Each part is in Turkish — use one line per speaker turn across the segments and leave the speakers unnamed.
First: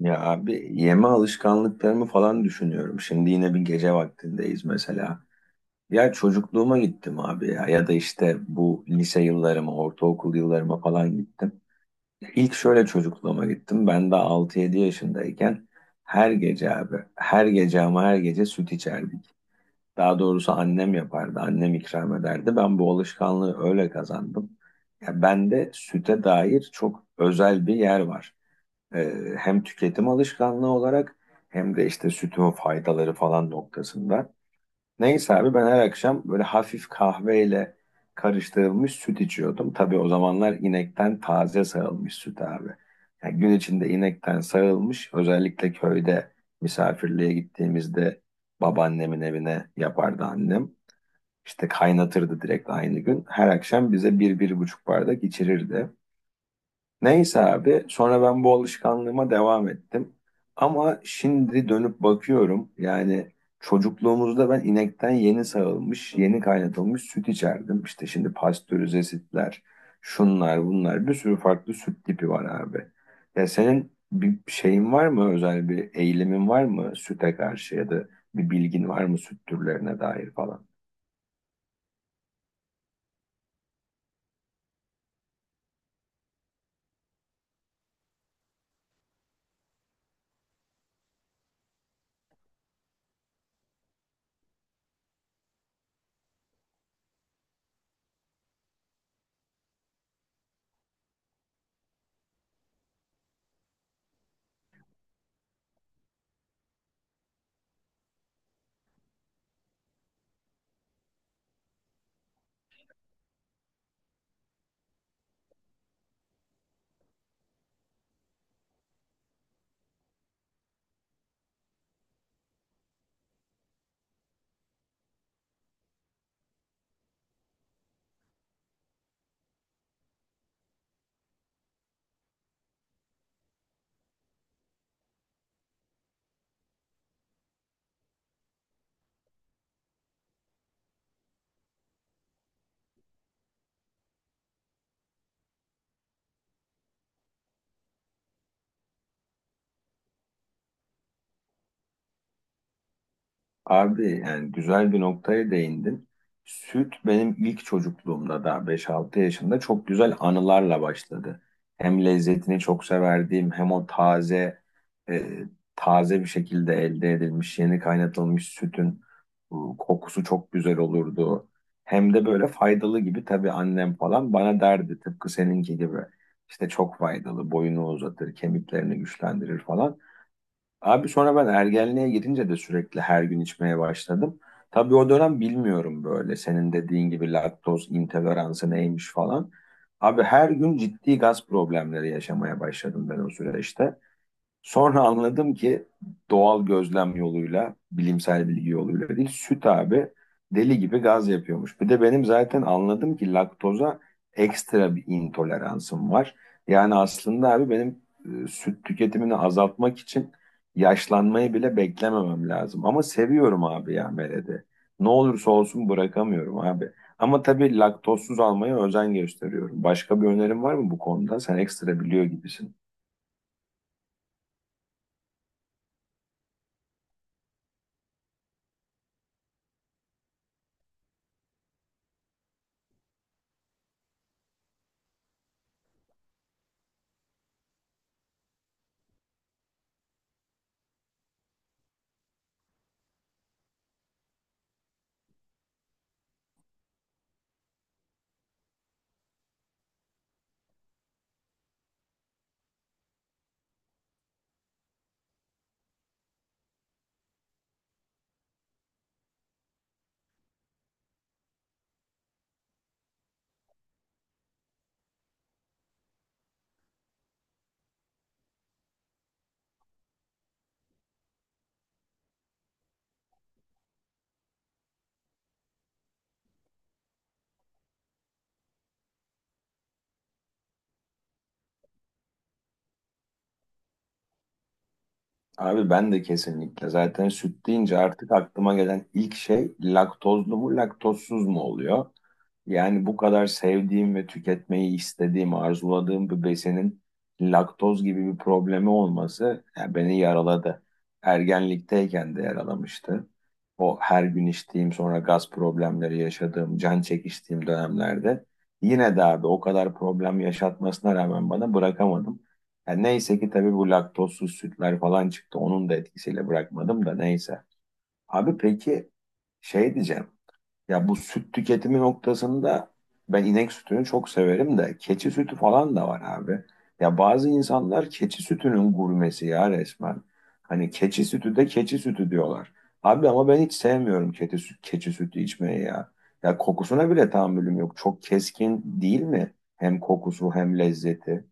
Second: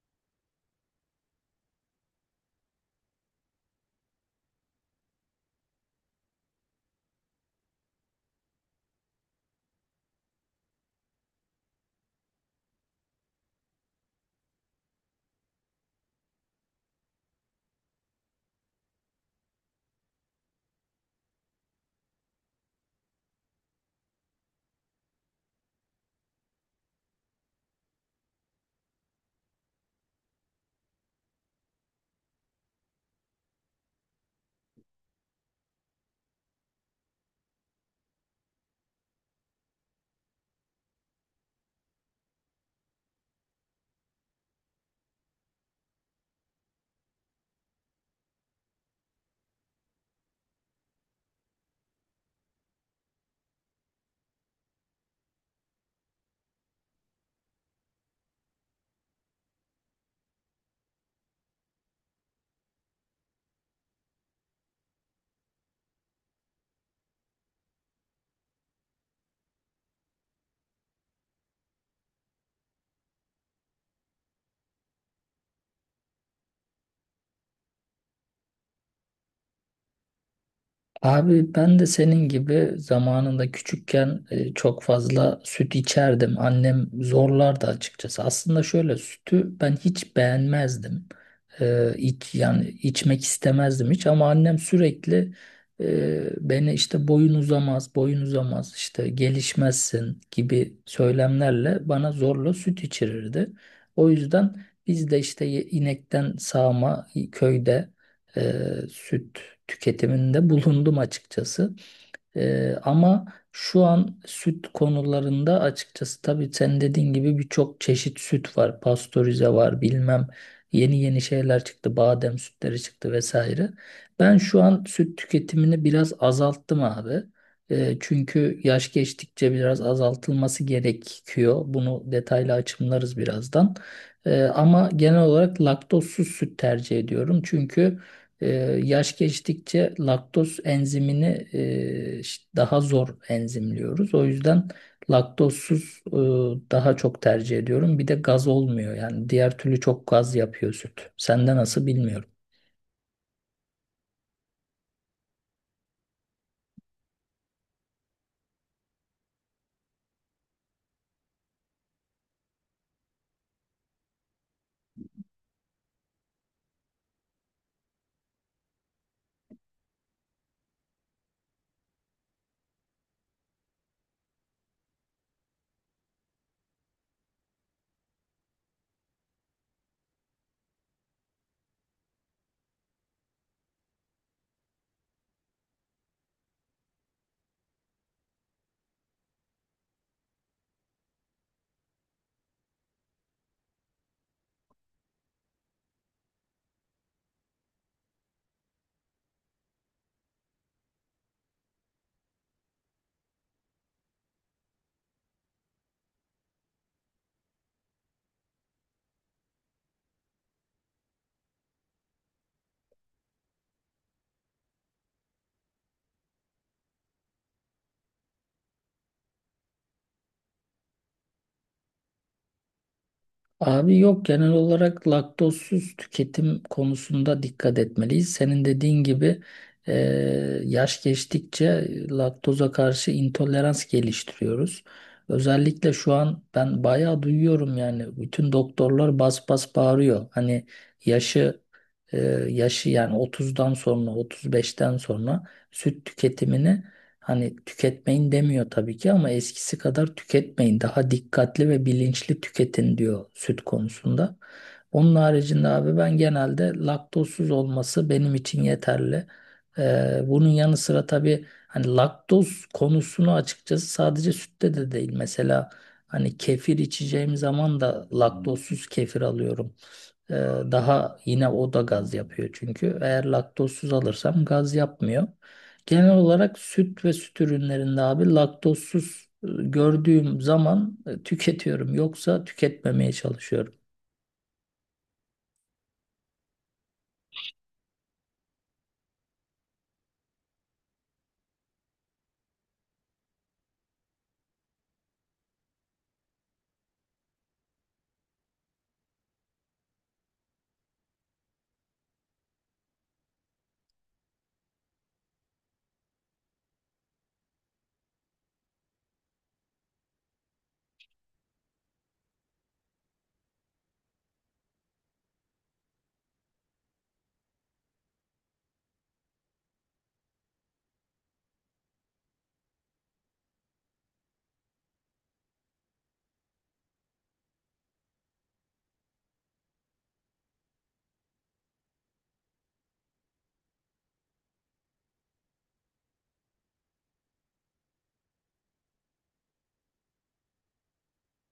Ya abi yeme alışkanlıklarımı falan düşünüyorum. Şimdi yine bir gece vaktindeyiz mesela. Ya çocukluğuma gittim abi ya da işte bu lise yıllarıma, ortaokul yıllarıma falan gittim. İlk şöyle çocukluğuma gittim. Ben de 6-7 yaşındayken her gece abi, her gece ama her gece süt içerdik. Daha doğrusu annem yapardı, annem ikram ederdi. Ben bu alışkanlığı öyle kazandım. Ya bende süte dair çok özel bir yer var. Hem tüketim alışkanlığı olarak hem de işte sütün faydaları falan noktasında. Neyse abi ben her akşam böyle hafif kahveyle karıştırılmış süt içiyordum. Tabii o zamanlar inekten taze sağılmış süt abi. Yani gün içinde inekten sağılmış, özellikle köyde misafirliğe gittiğimizde babaannemin evine yapardı annem. İşte kaynatırdı direkt aynı gün. Her akşam bize bir, bir buçuk bardak içirirdi. Neyse abi sonra ben bu alışkanlığıma devam ettim. Ama şimdi dönüp bakıyorum yani çocukluğumuzda ben inekten yeni sağılmış, yeni kaynatılmış süt içerdim. İşte şimdi pastörize sütler, şunlar bunlar, bir sürü farklı süt tipi var abi. Ya senin bir şeyin var mı, özel bir eğilimin var mı süte karşı, ya da bir bilgin var mı süt türlerine dair falan?
Abi ben de senin gibi zamanında küçükken çok fazla süt içerdim. Annem zorlardı açıkçası. Aslında şöyle sütü ben hiç beğenmezdim. Yani içmek istemezdim hiç ama annem sürekli beni işte boyun uzamaz, boyun uzamaz, işte gelişmezsin gibi söylemlerle bana zorla süt içirirdi. O yüzden biz de işte inekten sağma köyde e, süt tüketiminde bulundum açıkçası. Ama şu an süt konularında açıkçası tabii sen dediğin gibi birçok çeşit süt var. Pastörize var bilmem yeni yeni şeyler çıktı. Badem sütleri çıktı vesaire. Ben şu an süt tüketimini biraz azalttım abi. Çünkü yaş geçtikçe biraz azaltılması gerekiyor. Bunu detaylı açımlarız birazdan. Ama genel olarak laktozsuz süt tercih ediyorum. Çünkü ee, yaş geçtikçe laktoz enzimini daha zor enzimliyoruz. O yüzden laktozsuz daha çok tercih ediyorum. Bir de gaz olmuyor yani diğer türlü çok gaz yapıyor süt. Sende nasıl bilmiyorum.
Abi yani güzel bir noktaya değindin. Süt benim ilk çocukluğumda da beş altı yaşında çok güzel anılarla başladı. Hem lezzetini çok severdiğim, hem o e, taze bir şekilde elde edilmiş yeni kaynatılmış sütün kokusu çok güzel olurdu. Hem de böyle faydalı gibi, tabii annem falan bana derdi, tıpkı seninki gibi. İşte çok faydalı, boyunu uzatır, kemiklerini güçlendirir falan. Abi sonra ben ergenliğe girince de sürekli her gün içmeye başladım. Tabii o dönem bilmiyorum böyle senin dediğin gibi laktoz intoleransı neymiş falan. Abi her gün ciddi gaz problemleri yaşamaya başladım ben o süreçte. Sonra anladım ki, doğal gözlem yoluyla, bilimsel bilgi yoluyla değil, süt abi deli gibi gaz yapıyormuş. Bir de benim zaten anladım ki laktoza ekstra bir intoleransım var. Yani aslında abi benim süt tüketimini azaltmak için yaşlanmayı bile beklememem lazım. Ama seviyorum abi ya Mered'i. Ne olursa olsun bırakamıyorum abi. Ama tabii laktozsuz almaya özen gösteriyorum. Başka bir önerim var mı bu konuda? Sen ekstra biliyor gibisin.
Abi yok, genel olarak laktozsuz tüketim konusunda dikkat etmeliyiz. Senin dediğin gibi e, yaş geçtikçe laktoza karşı intolerans geliştiriyoruz. Özellikle şu an ben bayağı duyuyorum, yani bütün doktorlar bas bas bağırıyor. Hani yaşı e, yaşı yani 30'dan sonra, 35'ten sonra süt tüketimini, hani tüketmeyin demiyor tabii ki ama eskisi kadar tüketmeyin. Daha dikkatli ve bilinçli tüketin diyor süt konusunda. Onun haricinde abi ben genelde laktozsuz olması benim için yeterli. Bunun yanı sıra tabii hani laktoz konusunu açıkçası sadece sütte de değil. Mesela hani kefir içeceğim zaman da laktozsuz kefir alıyorum. Ee, Daha yine o da gaz yapıyor çünkü. Eğer laktozsuz alırsam gaz yapmıyor. Genel olarak süt ve süt ürünlerinde abi laktozsuz gördüğüm zaman tüketiyorum. Yoksa tüketmemeye çalışıyorum.
Abi ben de kesinlikle. Zaten süt deyince artık aklıma gelen ilk şey laktozlu mu laktozsuz mu oluyor? Yani bu kadar sevdiğim ve tüketmeyi istediğim, arzuladığım bir besinin laktoz gibi bir problemi olması yani beni yaraladı. Ergenlikteyken de yaralamıştı. O her gün içtiğim, sonra gaz problemleri yaşadığım, can çekiştiğim dönemlerde yine de abi o kadar problem yaşatmasına rağmen bana bırakamadım. Yani neyse ki tabii bu laktozsuz sütler falan çıktı. Onun da etkisiyle bırakmadım da, neyse. Abi peki, şey diyeceğim. Ya bu süt tüketimi noktasında ben inek sütünü çok severim de keçi sütü falan da var abi. Ya bazı insanlar keçi sütünün gurmesi ya resmen. Hani keçi sütü de keçi sütü diyorlar. Abi ama ben hiç sevmiyorum keçi sütü içmeyi ya. Ya kokusuna bile tahammülüm yok. Çok keskin değil mi? Hem kokusu hem lezzeti.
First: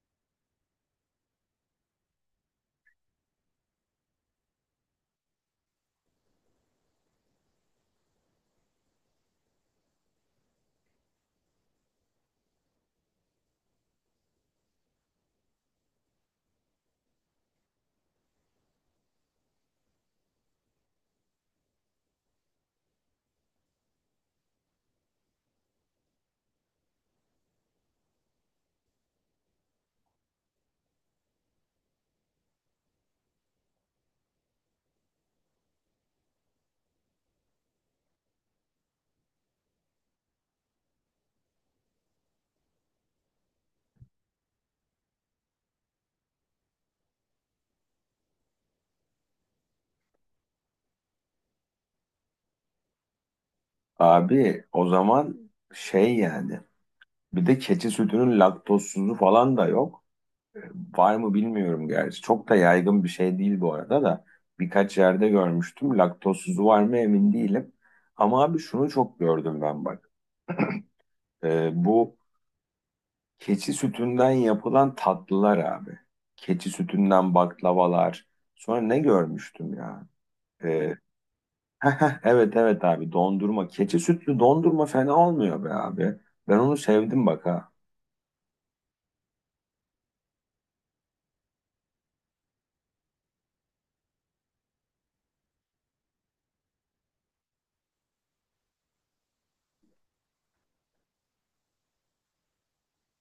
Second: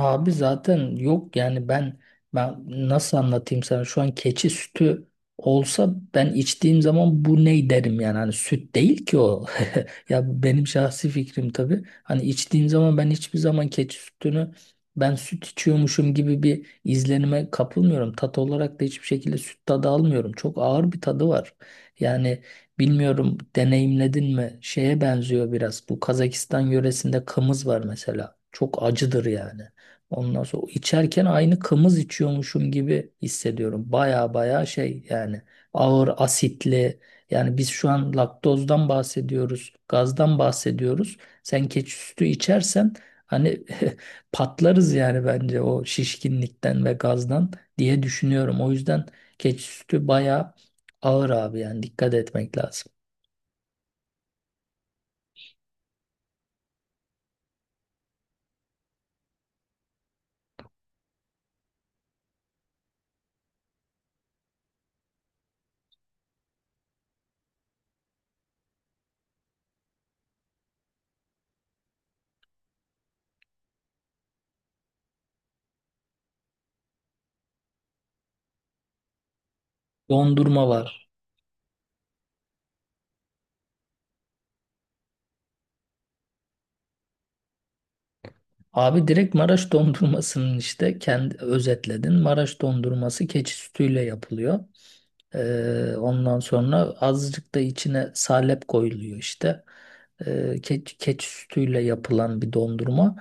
Abi zaten yok yani ben nasıl anlatayım sana, şu an keçi sütü olsa ben içtiğim zaman bu ne derim yani, hani süt değil ki o. Ya benim şahsi fikrim tabii, hani içtiğim zaman ben hiçbir zaman keçi sütünü ben süt içiyormuşum gibi bir izlenime kapılmıyorum, tat olarak da hiçbir şekilde süt tadı almıyorum, çok ağır bir tadı var yani. Bilmiyorum deneyimledin mi, şeye benziyor biraz bu Kazakistan yöresinde kımız var mesela, çok acıdır yani. Ondan sonra içerken aynı kımız içiyormuşum gibi hissediyorum. Baya baya şey yani, ağır asitli. Yani biz şu an laktozdan bahsediyoruz, gazdan bahsediyoruz. Sen keçi sütü içersen hani patlarız yani, bence o şişkinlikten ve gazdan diye düşünüyorum. O yüzden keçi sütü baya ağır abi, yani dikkat etmek lazım.
Abi o zaman şey yani, bir de keçi sütünün laktozsuzu falan da yok. E, Var mı bilmiyorum gerçi. Çok da yaygın bir şey değil bu arada da. Birkaç yerde görmüştüm. Laktozsuzu var mı emin değilim. Ama abi şunu çok gördüm ben bak. Bu keçi sütünden yapılan tatlılar abi. Keçi sütünden baklavalar. Sonra ne görmüştüm ya?
Dondurma
E,
var.
evet evet abi, dondurma. Keçi sütlü dondurma fena olmuyor be abi. Ben onu sevdim bak ha.
Abi direkt Maraş dondurmasının işte kendi özetledin. Maraş dondurması keçi sütüyle yapılıyor. Ondan sonra azıcık da içine salep koyuluyor işte. Keçi sütüyle yapılan bir dondurma.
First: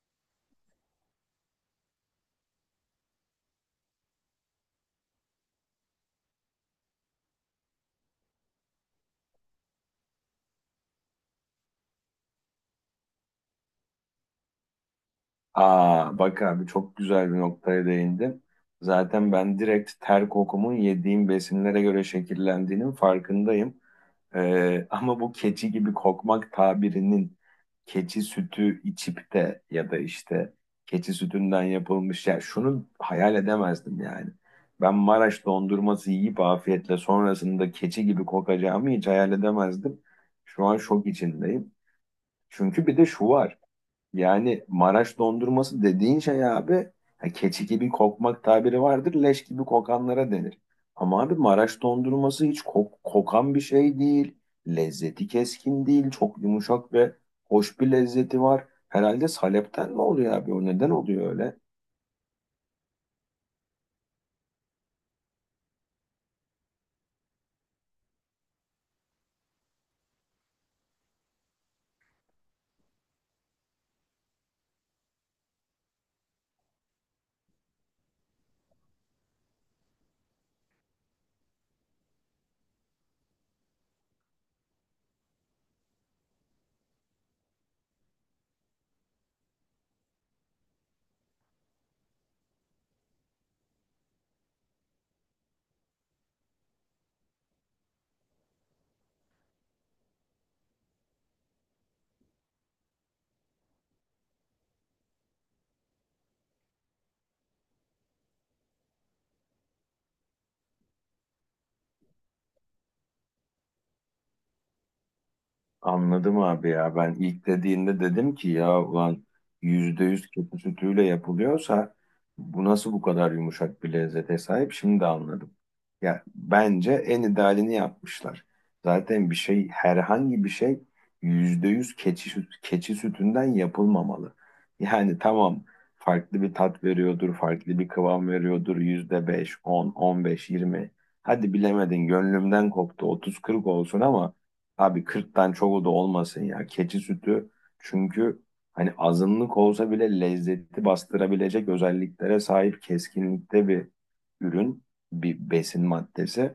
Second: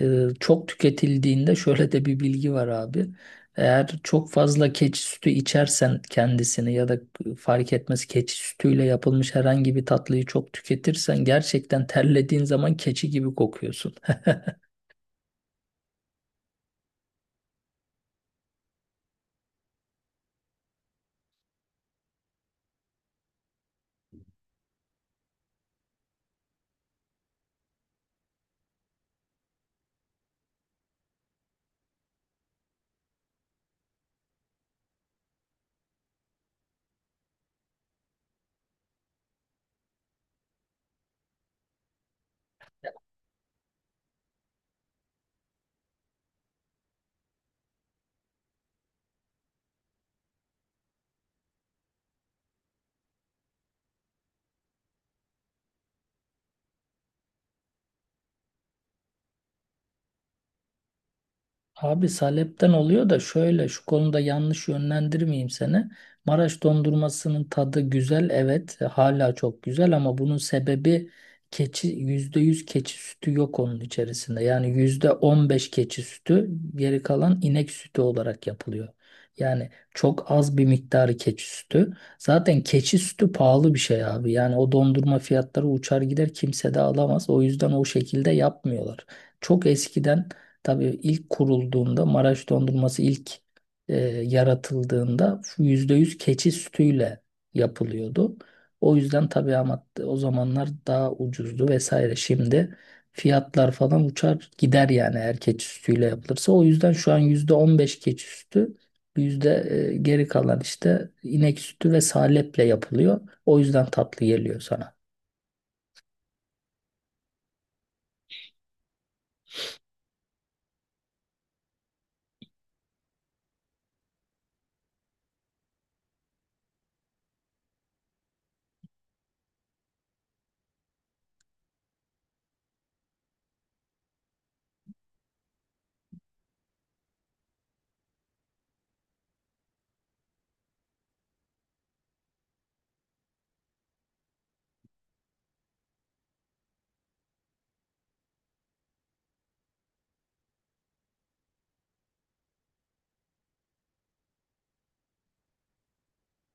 Çok tüketildiğinde şöyle de bir bilgi var abi. Eğer çok fazla keçi sütü içersen kendisini, ya da fark etmez keçi sütüyle yapılmış herhangi bir tatlıyı çok tüketirsen, gerçekten terlediğin zaman keçi gibi kokuyorsun.
Aa bak abi, çok güzel bir noktaya değindin. Zaten ben direkt ter kokumun yediğim besinlere göre şekillendiğinin farkındayım. Ama bu keçi gibi kokmak tabirinin, keçi sütü içip de ya da işte keçi sütünden yapılmış, ya şunu hayal edemezdim yani. Ben Maraş dondurması yiyip afiyetle sonrasında keçi gibi kokacağımı hiç hayal edemezdim. Şu an şok içindeyim. Çünkü bir de şu var. Yani Maraş dondurması dediğin şey abi, ha, keçi gibi kokmak tabiri vardır, leş gibi kokanlara denir. Ama abi Maraş dondurması hiç kokan bir şey değil. Lezzeti keskin değil. Çok yumuşak ve hoş bir lezzeti var. Herhalde salepten mi oluyor abi? O neden oluyor öyle?
Abi salepten oluyor da, şöyle şu konuda yanlış yönlendirmeyeyim seni. Maraş dondurmasının tadı güzel, evet hala çok güzel, ama bunun sebebi keçi, %100 keçi sütü yok onun içerisinde. Yani %15 keçi sütü, geri kalan inek sütü olarak yapılıyor. Yani çok az bir miktarı keçi sütü. Zaten keçi sütü pahalı bir şey abi. Yani o dondurma fiyatları uçar gider, kimse de alamaz. O yüzden o şekilde yapmıyorlar. Çok eskiden, tabii ilk kurulduğunda Maraş dondurması ilk yaratıldığında %100 keçi sütüyle yapılıyordu. O yüzden tabii, ama o zamanlar daha ucuzdu vesaire. Şimdi fiyatlar falan uçar gider yani, eğer keçi sütüyle yapılırsa. O yüzden şu an %15 keçi sütü, yüzde geri kalan işte inek sütü ve saleple yapılıyor. O yüzden tatlı geliyor sana.
Anladım abi ya. Ben ilk dediğinde dedim ki ya ulan, %100 keçi sütüyle yapılıyorsa bu nasıl bu kadar yumuşak bir lezzete sahip? Şimdi de anladım. Ya bence en idealini yapmışlar. Zaten bir şey, herhangi bir şey %100 keçi sütünden yapılmamalı. Yani tamam, farklı bir tat veriyordur, farklı bir kıvam veriyordur. %5, on, on beş, yirmi. Hadi bilemedin gönlümden koptu. Otuz kırk olsun, ama abi kırktan çoğu da olmasın ya. Keçi sütü çünkü, hani azınlık olsa bile lezzeti bastırabilecek özelliklere sahip keskinlikte bir ürün, bir besin maddesi.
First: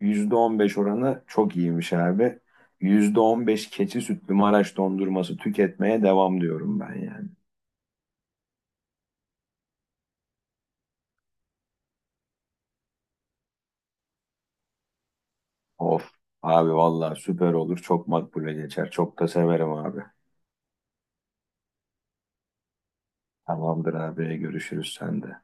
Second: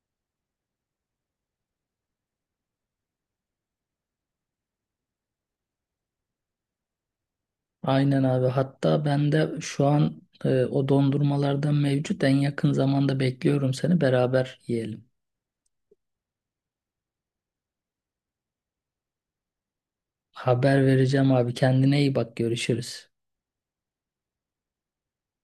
%15 oranı çok iyiymiş abi. %15 keçi sütlü Maraş dondurması tüketmeye devam diyorum ben yani.
Aynen abi. Hatta ben de şu an o dondurmalardan mevcut. En yakın zamanda bekliyorum seni. Beraber yiyelim.
Of abi vallahi süper olur. Çok makbule geçer. Çok da severim abi.
Haber vereceğim abi. Kendine iyi bak. Görüşürüz.
Tamamdır abi, görüşürüz sende.